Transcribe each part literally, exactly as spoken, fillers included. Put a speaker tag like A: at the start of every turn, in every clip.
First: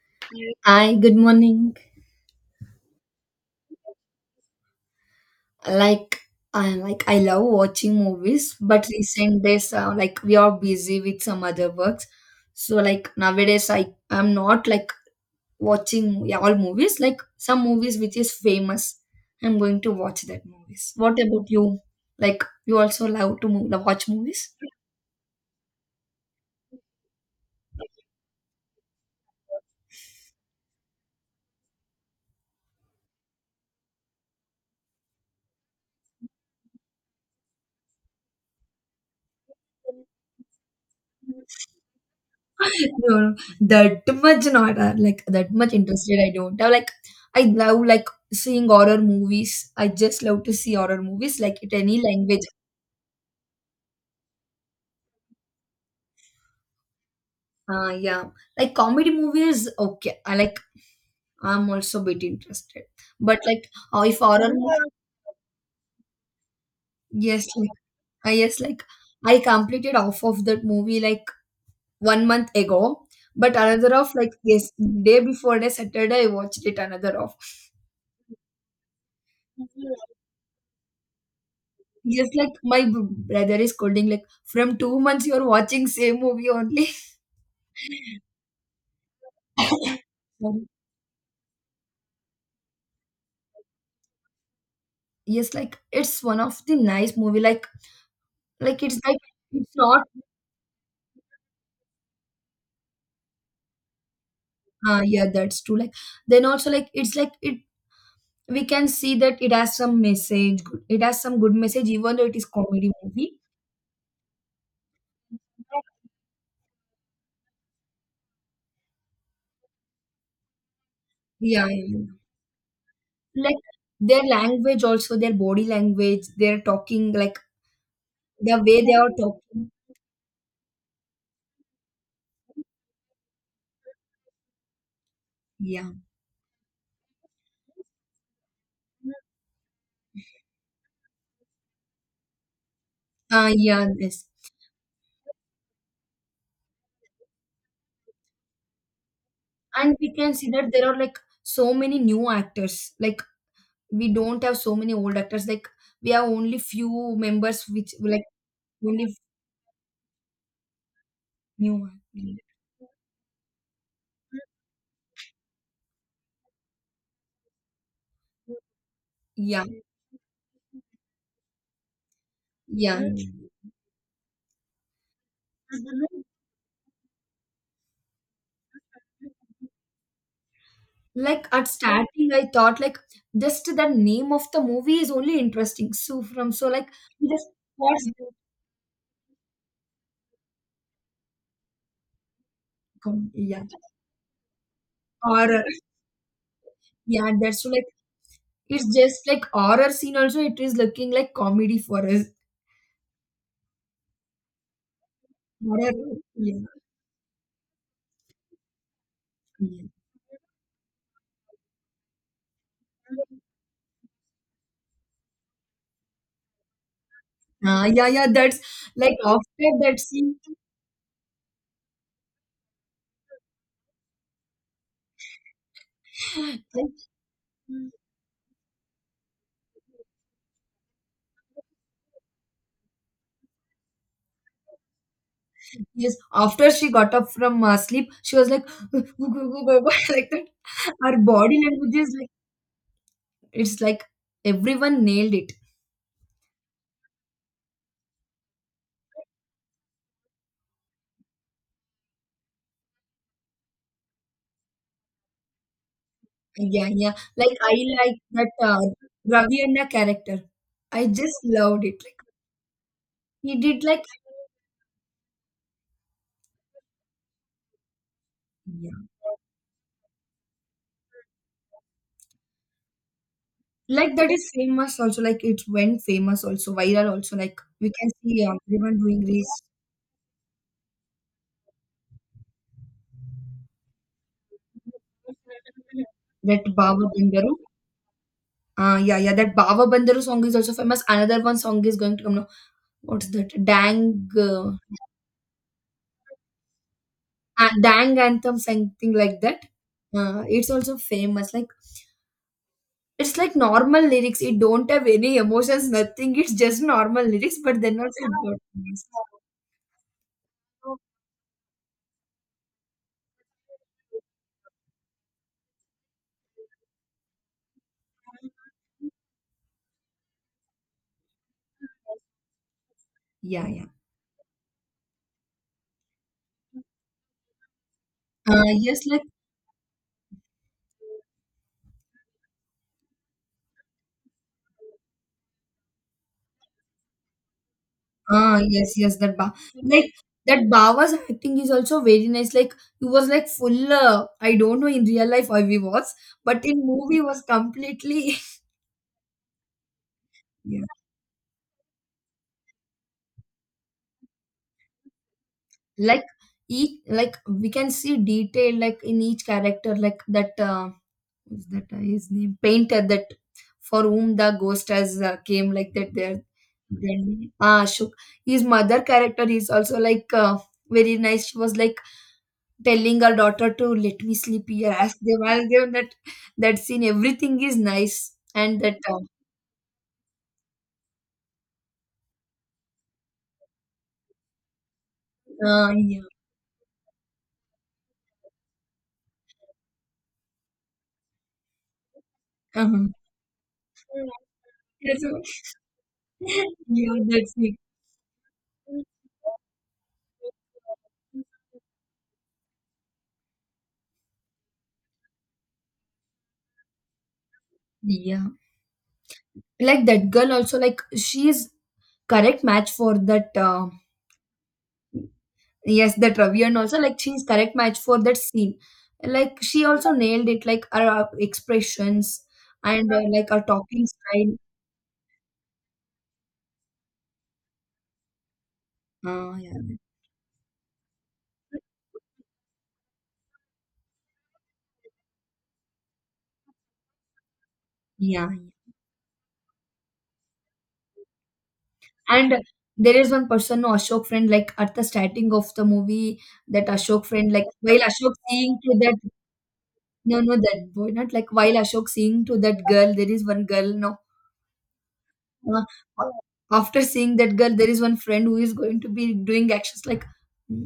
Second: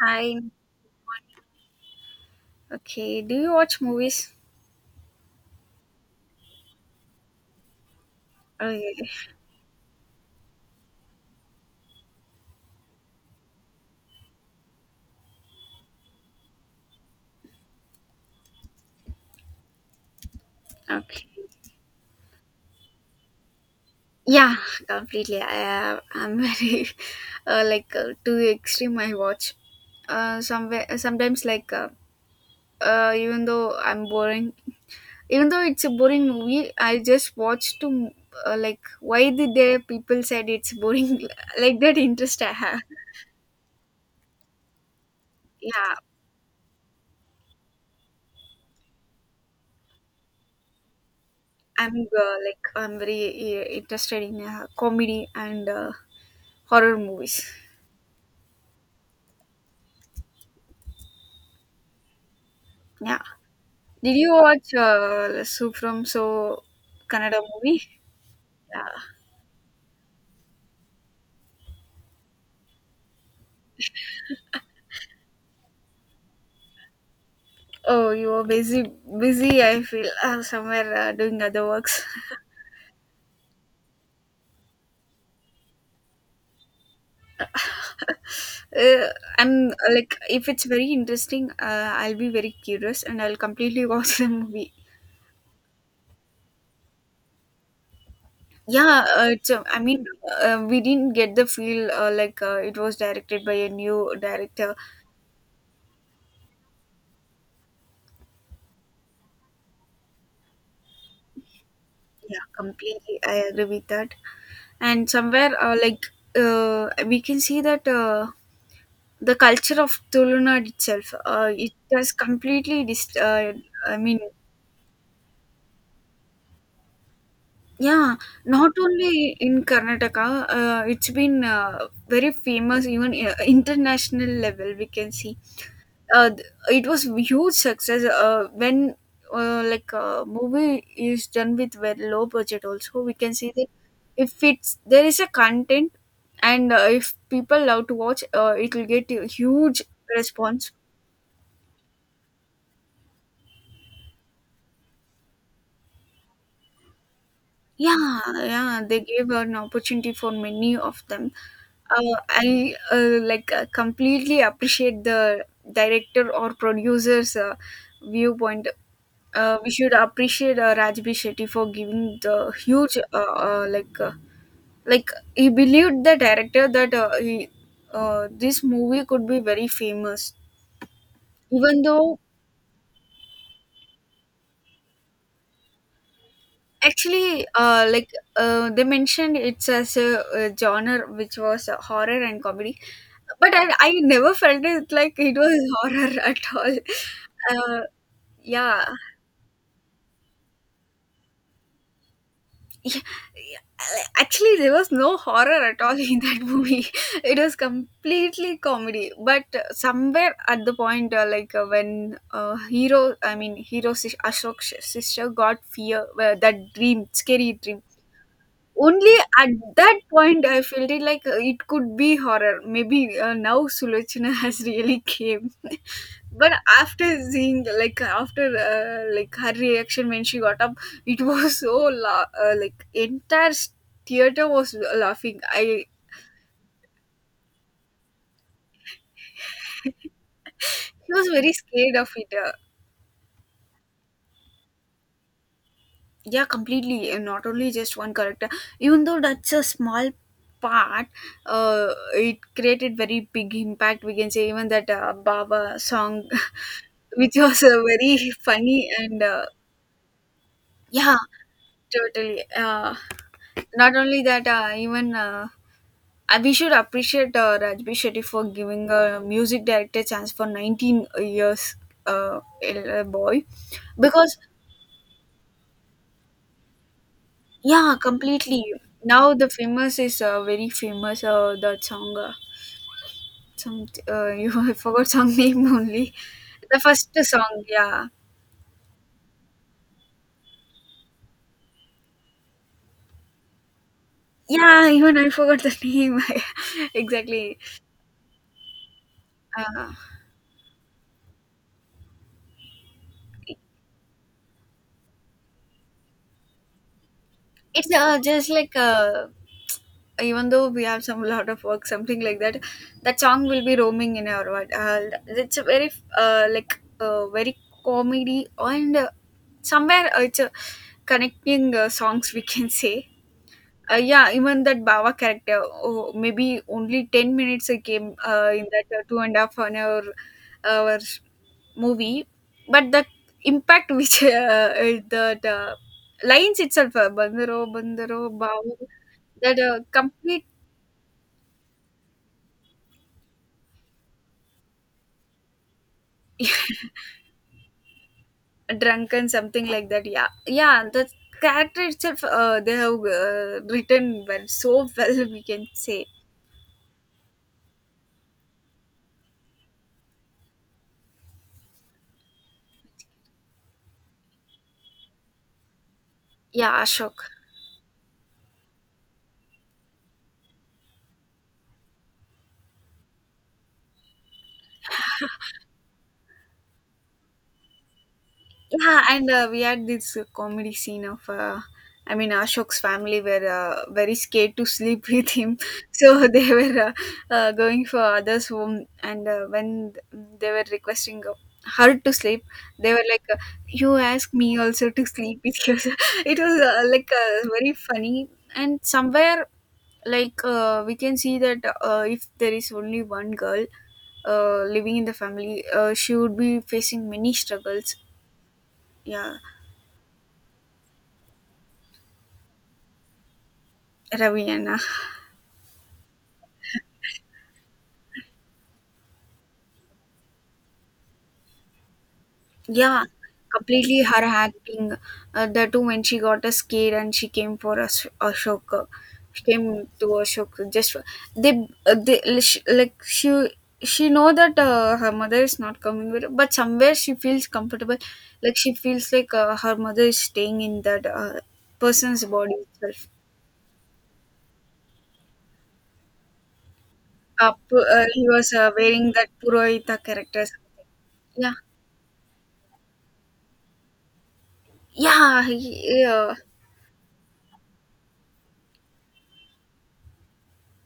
A: Hi.
B: Hi, good morning.
A: Okay. Do you watch movies?
B: Like, I like I love watching movies, but
A: Okay.
B: recent days, uh, like we are busy with some other works. So like nowadays, I I'm not like watching, yeah, all movies. Like some movies which is famous, I'm going to watch that movies. What
A: Okay.
B: about you? Like you also love to move, watch movies?
A: Yeah, completely. I, uh, I'm very uh, like uh, too extreme. I watch. Uh, somewhere sometimes like uh, uh, even though I'm boring, even though it's a boring movie, I just watch to uh, like why did there people said it's boring like that interest I have.
B: No, no, that much not, uh, like that much
A: Yeah,
B: interested. I don't have like I love like seeing horror movies. I just love to see horror movies like it
A: I'm
B: any
A: uh,
B: language.
A: like I'm very uh, interested in uh, comedy and uh, horror movies.
B: Uh, yeah, like comedy movies. Okay, I like. I'm also a bit interested,
A: Yeah.
B: but like uh,
A: Did
B: if
A: you
B: horror
A: watch
B: movie,
A: uh, Soup from So Kannada
B: yes, like
A: movie?
B: I yes,
A: Yeah.
B: like I completed half of that movie like one month ago. But another of, like, yes, day before the Saturday I watched it another of.
A: Oh, you were busy. Busy, I feel. Uh, somewhere uh, doing other works.
B: Yes, like my b- brother is scolding, like from two months you're watching same movie only.
A: uh, I'm uh, like, if it's
B: Sorry.
A: very interesting, uh, I'll be very curious and I'll completely watch the movie.
B: Yes, like it's one of the nice movie. Like like it's
A: Yeah,
B: like
A: uh, it's, uh,
B: it's
A: I
B: not.
A: mean, uh, we didn't get the feel uh, like uh, it was directed by a new director.
B: Uh yeah, that's true. Like then also like it's like it we can see that it has some message. good- It has some good message, even though it is
A: Yeah,
B: comedy
A: completely. I
B: movie.
A: agree with that. And somewhere, uh, like, uh, we can see that. Uh, The culture of Tulunad itself, uh,
B: Yeah,
A: it
B: yeah, yeah.
A: has completely dis- uh,
B: Like
A: I mean,
B: their language also, their body language, their talking, like
A: yeah,
B: the
A: not
B: way they are
A: only in
B: talking.
A: Karnataka, uh, it's been uh, very famous even uh, international level. We can see
B: Yeah.
A: uh, th- it was huge success uh, when uh, like a movie is done with very low budget. Also, we can
B: Uh,
A: see that
B: yeah, yes.
A: if it's there is a content and uh, if people love to watch, uh, it will get a huge
B: And we can see that
A: response.
B: there are like so many new actors. Like we don't have so many old actors. Like we have only few members which
A: Yeah,
B: like
A: yeah, they
B: only
A: gave an opportunity for many of them.
B: new.
A: Uh, I uh, like uh, completely appreciate the director or producer's uh, viewpoint. Uh,
B: Yeah,
A: we should appreciate uh, Rajbi Shetty for giving the huge
B: yeah.
A: uh, uh, like uh, like he believed the director that uh, he, uh, this movie could be very famous.
B: Like at
A: Even though.
B: starting, I thought like just the name of the movie is only interesting. So from so like we
A: Actually,
B: just
A: uh,
B: what's
A: like
B: that
A: uh, they mentioned, it's as a, a genre which was uh, horror and comedy,
B: com-
A: but
B: yeah,
A: I, I never felt it like it
B: horror,
A: was horror at all.
B: yeah, that's so
A: Uh,
B: like
A: yeah.
B: it's just like horror scene also it is looking like comedy for us.
A: Yeah, yeah. Actually, there was no horror at
B: Horror,
A: all in that
B: yeah,
A: movie. It was completely comedy. But uh,
B: yeah.
A: somewhere at the point, uh, like uh, when uh, hero, I mean hero Ashok's sister got fear, uh, that dream, scary dream
B: Uh, yeah, yeah, that's
A: only
B: like
A: at
B: after that
A: that
B: scene.
A: point I felt it like uh, it could be horror maybe uh, now Sulochana has really came. But
B: Like,
A: after seeing like after uh, like her reaction when she got up, it was so la- uh, like entire theater was laughing. I
B: yes,
A: she
B: after she got up from uh, sleep, she was like, "Go, go, go, go, go," like that. Her
A: was very
B: body language
A: scared of
B: is
A: it
B: like,
A: uh,
B: it's like everyone nailed it.
A: Yeah, completely, and not only just one character, even though that's a small part, uh, it created very big impact we can say, even that uh, Baba song
B: Yeah, yeah.
A: which
B: Like,
A: was
B: I
A: uh,
B: like
A: very
B: that uh,
A: funny and uh,
B: Ravi Anna character. I
A: yeah,
B: just loved it. Like,
A: totally, uh,
B: he did
A: not
B: like,
A: only that, uh, even uh, uh, we should appreciate uh, Rajbi Shetty for giving
B: yeah.
A: a music director chance for nineteen years, uh, a boy,
B: Like, that
A: because.
B: is famous also. Like, it went famous also, viral also. Like, we
A: Yeah,
B: can see uh,
A: completely.
B: everyone doing
A: Now
B: this,
A: the famous is uh, very famous. Uh, that song, uh, some uh, you I forgot song name only.
B: that
A: The
B: Baba
A: first
B: Bandaru.
A: song, yeah,
B: Ah, yeah, yeah. That Baba Bandaru song is also famous. Another one song is going to come now. What's that? Dang, uh,
A: yeah. Even I forgot the name. Exactly.
B: a- Dang anthem, something like that.
A: Uh,
B: Uh, it's also famous. Like it's like normal lyrics. It don't have any emotions, nothing. It's just normal lyrics, but
A: it's
B: then
A: uh,
B: also it
A: just
B: got
A: like
B: famous.
A: uh, even though we have some lot of work, something like that. That song will be roaming in our world. Uh, it's a very uh, like uh, very comedy and uh, somewhere uh, it's a connecting uh, songs we can say.
B: Yeah, yeah.
A: Uh, yeah, even that Baba character, oh, maybe only ten minutes I came uh,
B: Uh,
A: in that uh,
B: yes,
A: two
B: like
A: and a half an hour, hour movie, but the impact which uh, uh, the, the lines itself, uh, Bandaro, Bandaro,
B: ah,
A: Baba,
B: yes, yes. That ba
A: that uh,
B: Like
A: complete
B: that Baba's acting is also very nice. Like he was like full. Uh, I don't know in real life how he was, but in movie was completely
A: drunken, something like that. Yeah,
B: yeah.
A: yeah, the character itself, uh, they have uh, written well, so well, we can say.
B: Like each like we can see detail like in each character like that, uh, is that, uh, his name painter that for whom the ghost has uh, came like that there,
A: Yeah, Ashok.
B: then ah Ashok, his mother character is also like, uh, very nice. She was like telling her daughter to let me sleep here. Ask them, I'll give that. That scene everything is nice and that,
A: Yeah,
B: uh,
A: and uh, we had this uh, comedy scene of, uh, I mean, Ashok's family were uh, very scared to sleep with him,
B: uh, yeah.
A: so they were uh, uh, going for others' home, and uh, when they were requesting uh, her to sleep, they were
B: Uh-huh.
A: like, uh, "You ask me also to sleep with
B: That's-
A: you." It was uh, like
B: yeah,
A: uh,
B: that's
A: very
B: it.
A: funny, and somewhere like uh, we can see that uh, if there is only one girl uh, living in the family, uh, she would be facing many struggles.
B: Yeah.
A: Yeah.
B: Like that girl also like she's correct match for that, uh,
A: Ravi and uh,
B: yes, that Ravi and also like she's correct match for that scene. Like she also nailed it like her uh, expressions
A: yeah,
B: and uh, like her
A: completely
B: talking
A: her
B: style.
A: acting. Uh, the two when she got a scared and she came for Ash- Ashoka, she
B: Uh, yeah.
A: came to Ashoka. Just for- they, uh, they sh- like she she know that uh, her mother is not coming with her, but somewhere she feels comfortable.
B: Yeah, yeah.
A: Like she feels like uh, her mother is staying in that uh, person's body
B: And
A: itself.
B: there is one person, no, Ashok friend, like at the starting of the movie, that Ashok friend,
A: Uh,
B: like
A: pu-
B: while
A: uh, he
B: Ashok
A: was uh,
B: seeing to
A: wearing
B: that,
A: that Purohita
B: no,
A: character.
B: no, that boy, not like
A: Yeah,
B: while Ashok seeing to that girl, there is one girl, no,
A: yeah,
B: uh,
A: he,
B: uh,
A: uh,
B: after seeing that girl there is one friend who is going to be doing actions like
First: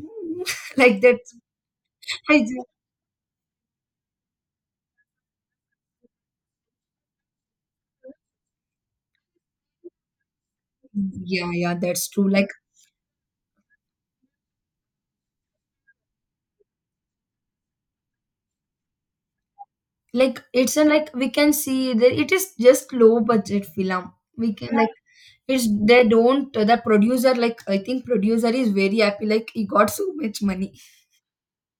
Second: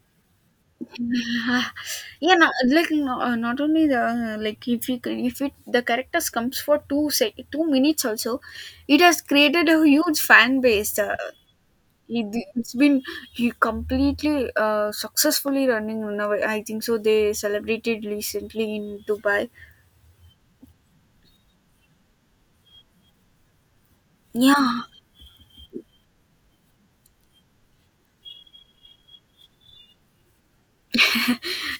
B: like that.
A: yeah,
B: I
A: no,
B: just-
A: like no, uh, not only the uh, like if you c- if it the characters comes for two sec two minutes also, it has created a huge fan base. uh,
B: yeah, yeah, that's true.
A: it,
B: like
A: it's been he completely uh, successfully running now, I think so they celebrated recently in Dubai.
B: like it's a like we can see that it is just low budget film we can
A: Yeah,
B: like it's they don't. The producer, like I think producer is very happy like he got so much money.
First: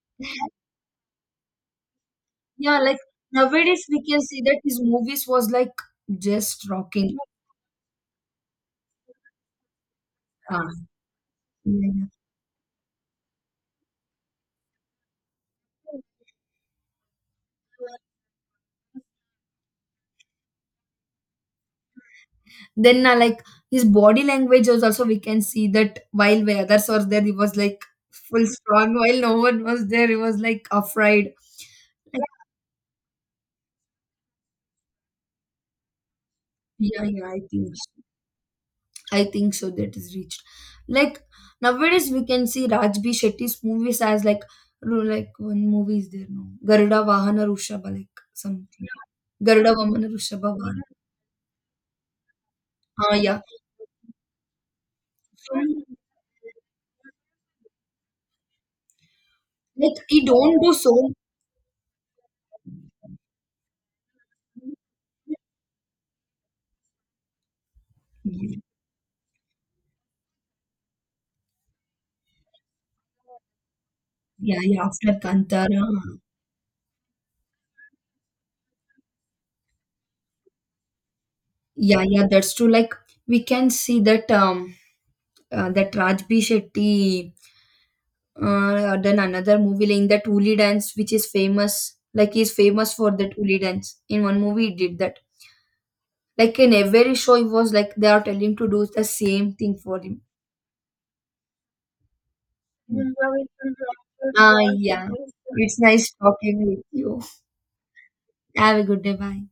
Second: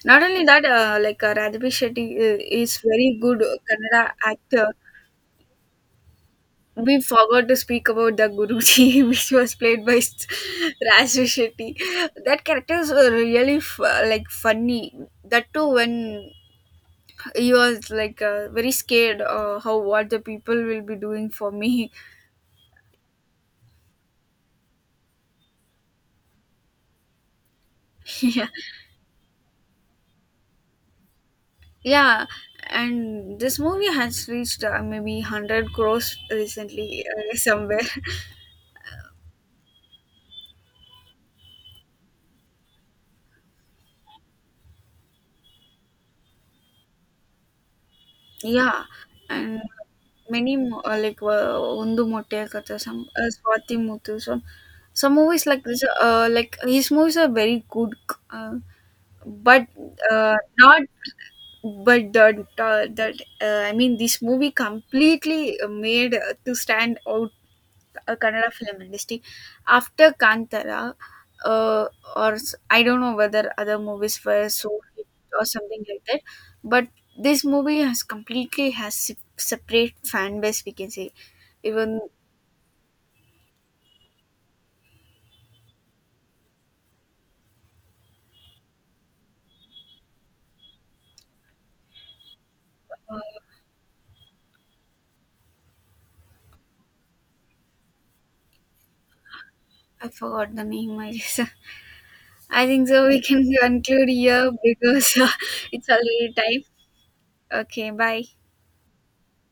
A: not only that uh, like uh, Radhika Shetty uh, is
B: Yeah, like
A: very good uh,
B: nowadays
A: Kannada
B: we can see that
A: actor.
B: his movies was like just
A: We
B: rocking.
A: forgot to speak about the Guruji, which was played by S-
B: uh,
A: Raju Shetty.
B: yeah.
A: That character is uh, really f- like funny. That too, when he was
B: Yeah.
A: like uh, very scared, uh, how what the people will be doing for me.
B: Then, uh, like his body language was also we can see that while the others were there, he was like full
A: Yeah,
B: strong. While no one was there, he was like afraid. Like,
A: yeah. And this movie has reached uh, maybe hundred crores
B: yeah,
A: recently
B: yeah,
A: uh,
B: I think
A: somewhere.
B: I think so that is reached. Like nowadays we can see Raj B. Shetty's movies as like ru- like one movie is there, no, Garuda Vahana Rushaba like something.
A: Yeah, and
B: Garuda Vahana Rushaba
A: many
B: Vahana.
A: mo- uh, like uh, ಒಂದು ಮೊಟ್ಟೆಯ ಕಥೆ, some
B: Ah,
A: uh,
B: yeah.
A: Swati Muthu, some some movies
B: So,
A: like this, uh, like his movies are very good. uh, but
B: like he
A: uh,
B: don't do
A: not
B: so
A: but the, the, that uh, I mean, this movie completely made uh, to stand out a Kannada film industry. After Kantara, uh, or s- I don't know whether other movies were
B: yeah,
A: so
B: yeah,
A: hit
B: after
A: or
B: Kantara.
A: something like that, but this movie has completely has se- separate fan base, we can say, even.
B: Yeah, yeah, that's true. Like we can see that um uh, that Raj B Shetty uh, done another movie like that Uli dance, which is famous. Like he's famous for that
A: uh,
B: Uli dance. In one movie, he did that. Like in every show, he was like they are telling him to do the same thing for
A: I
B: him.
A: forgot the name. I just, I think so. We can conclude here
B: Ah, yeah.
A: because
B: It's
A: it's
B: nice
A: already time.
B: talking with you.
A: Okay, bye.
B: Have a good day. Bye.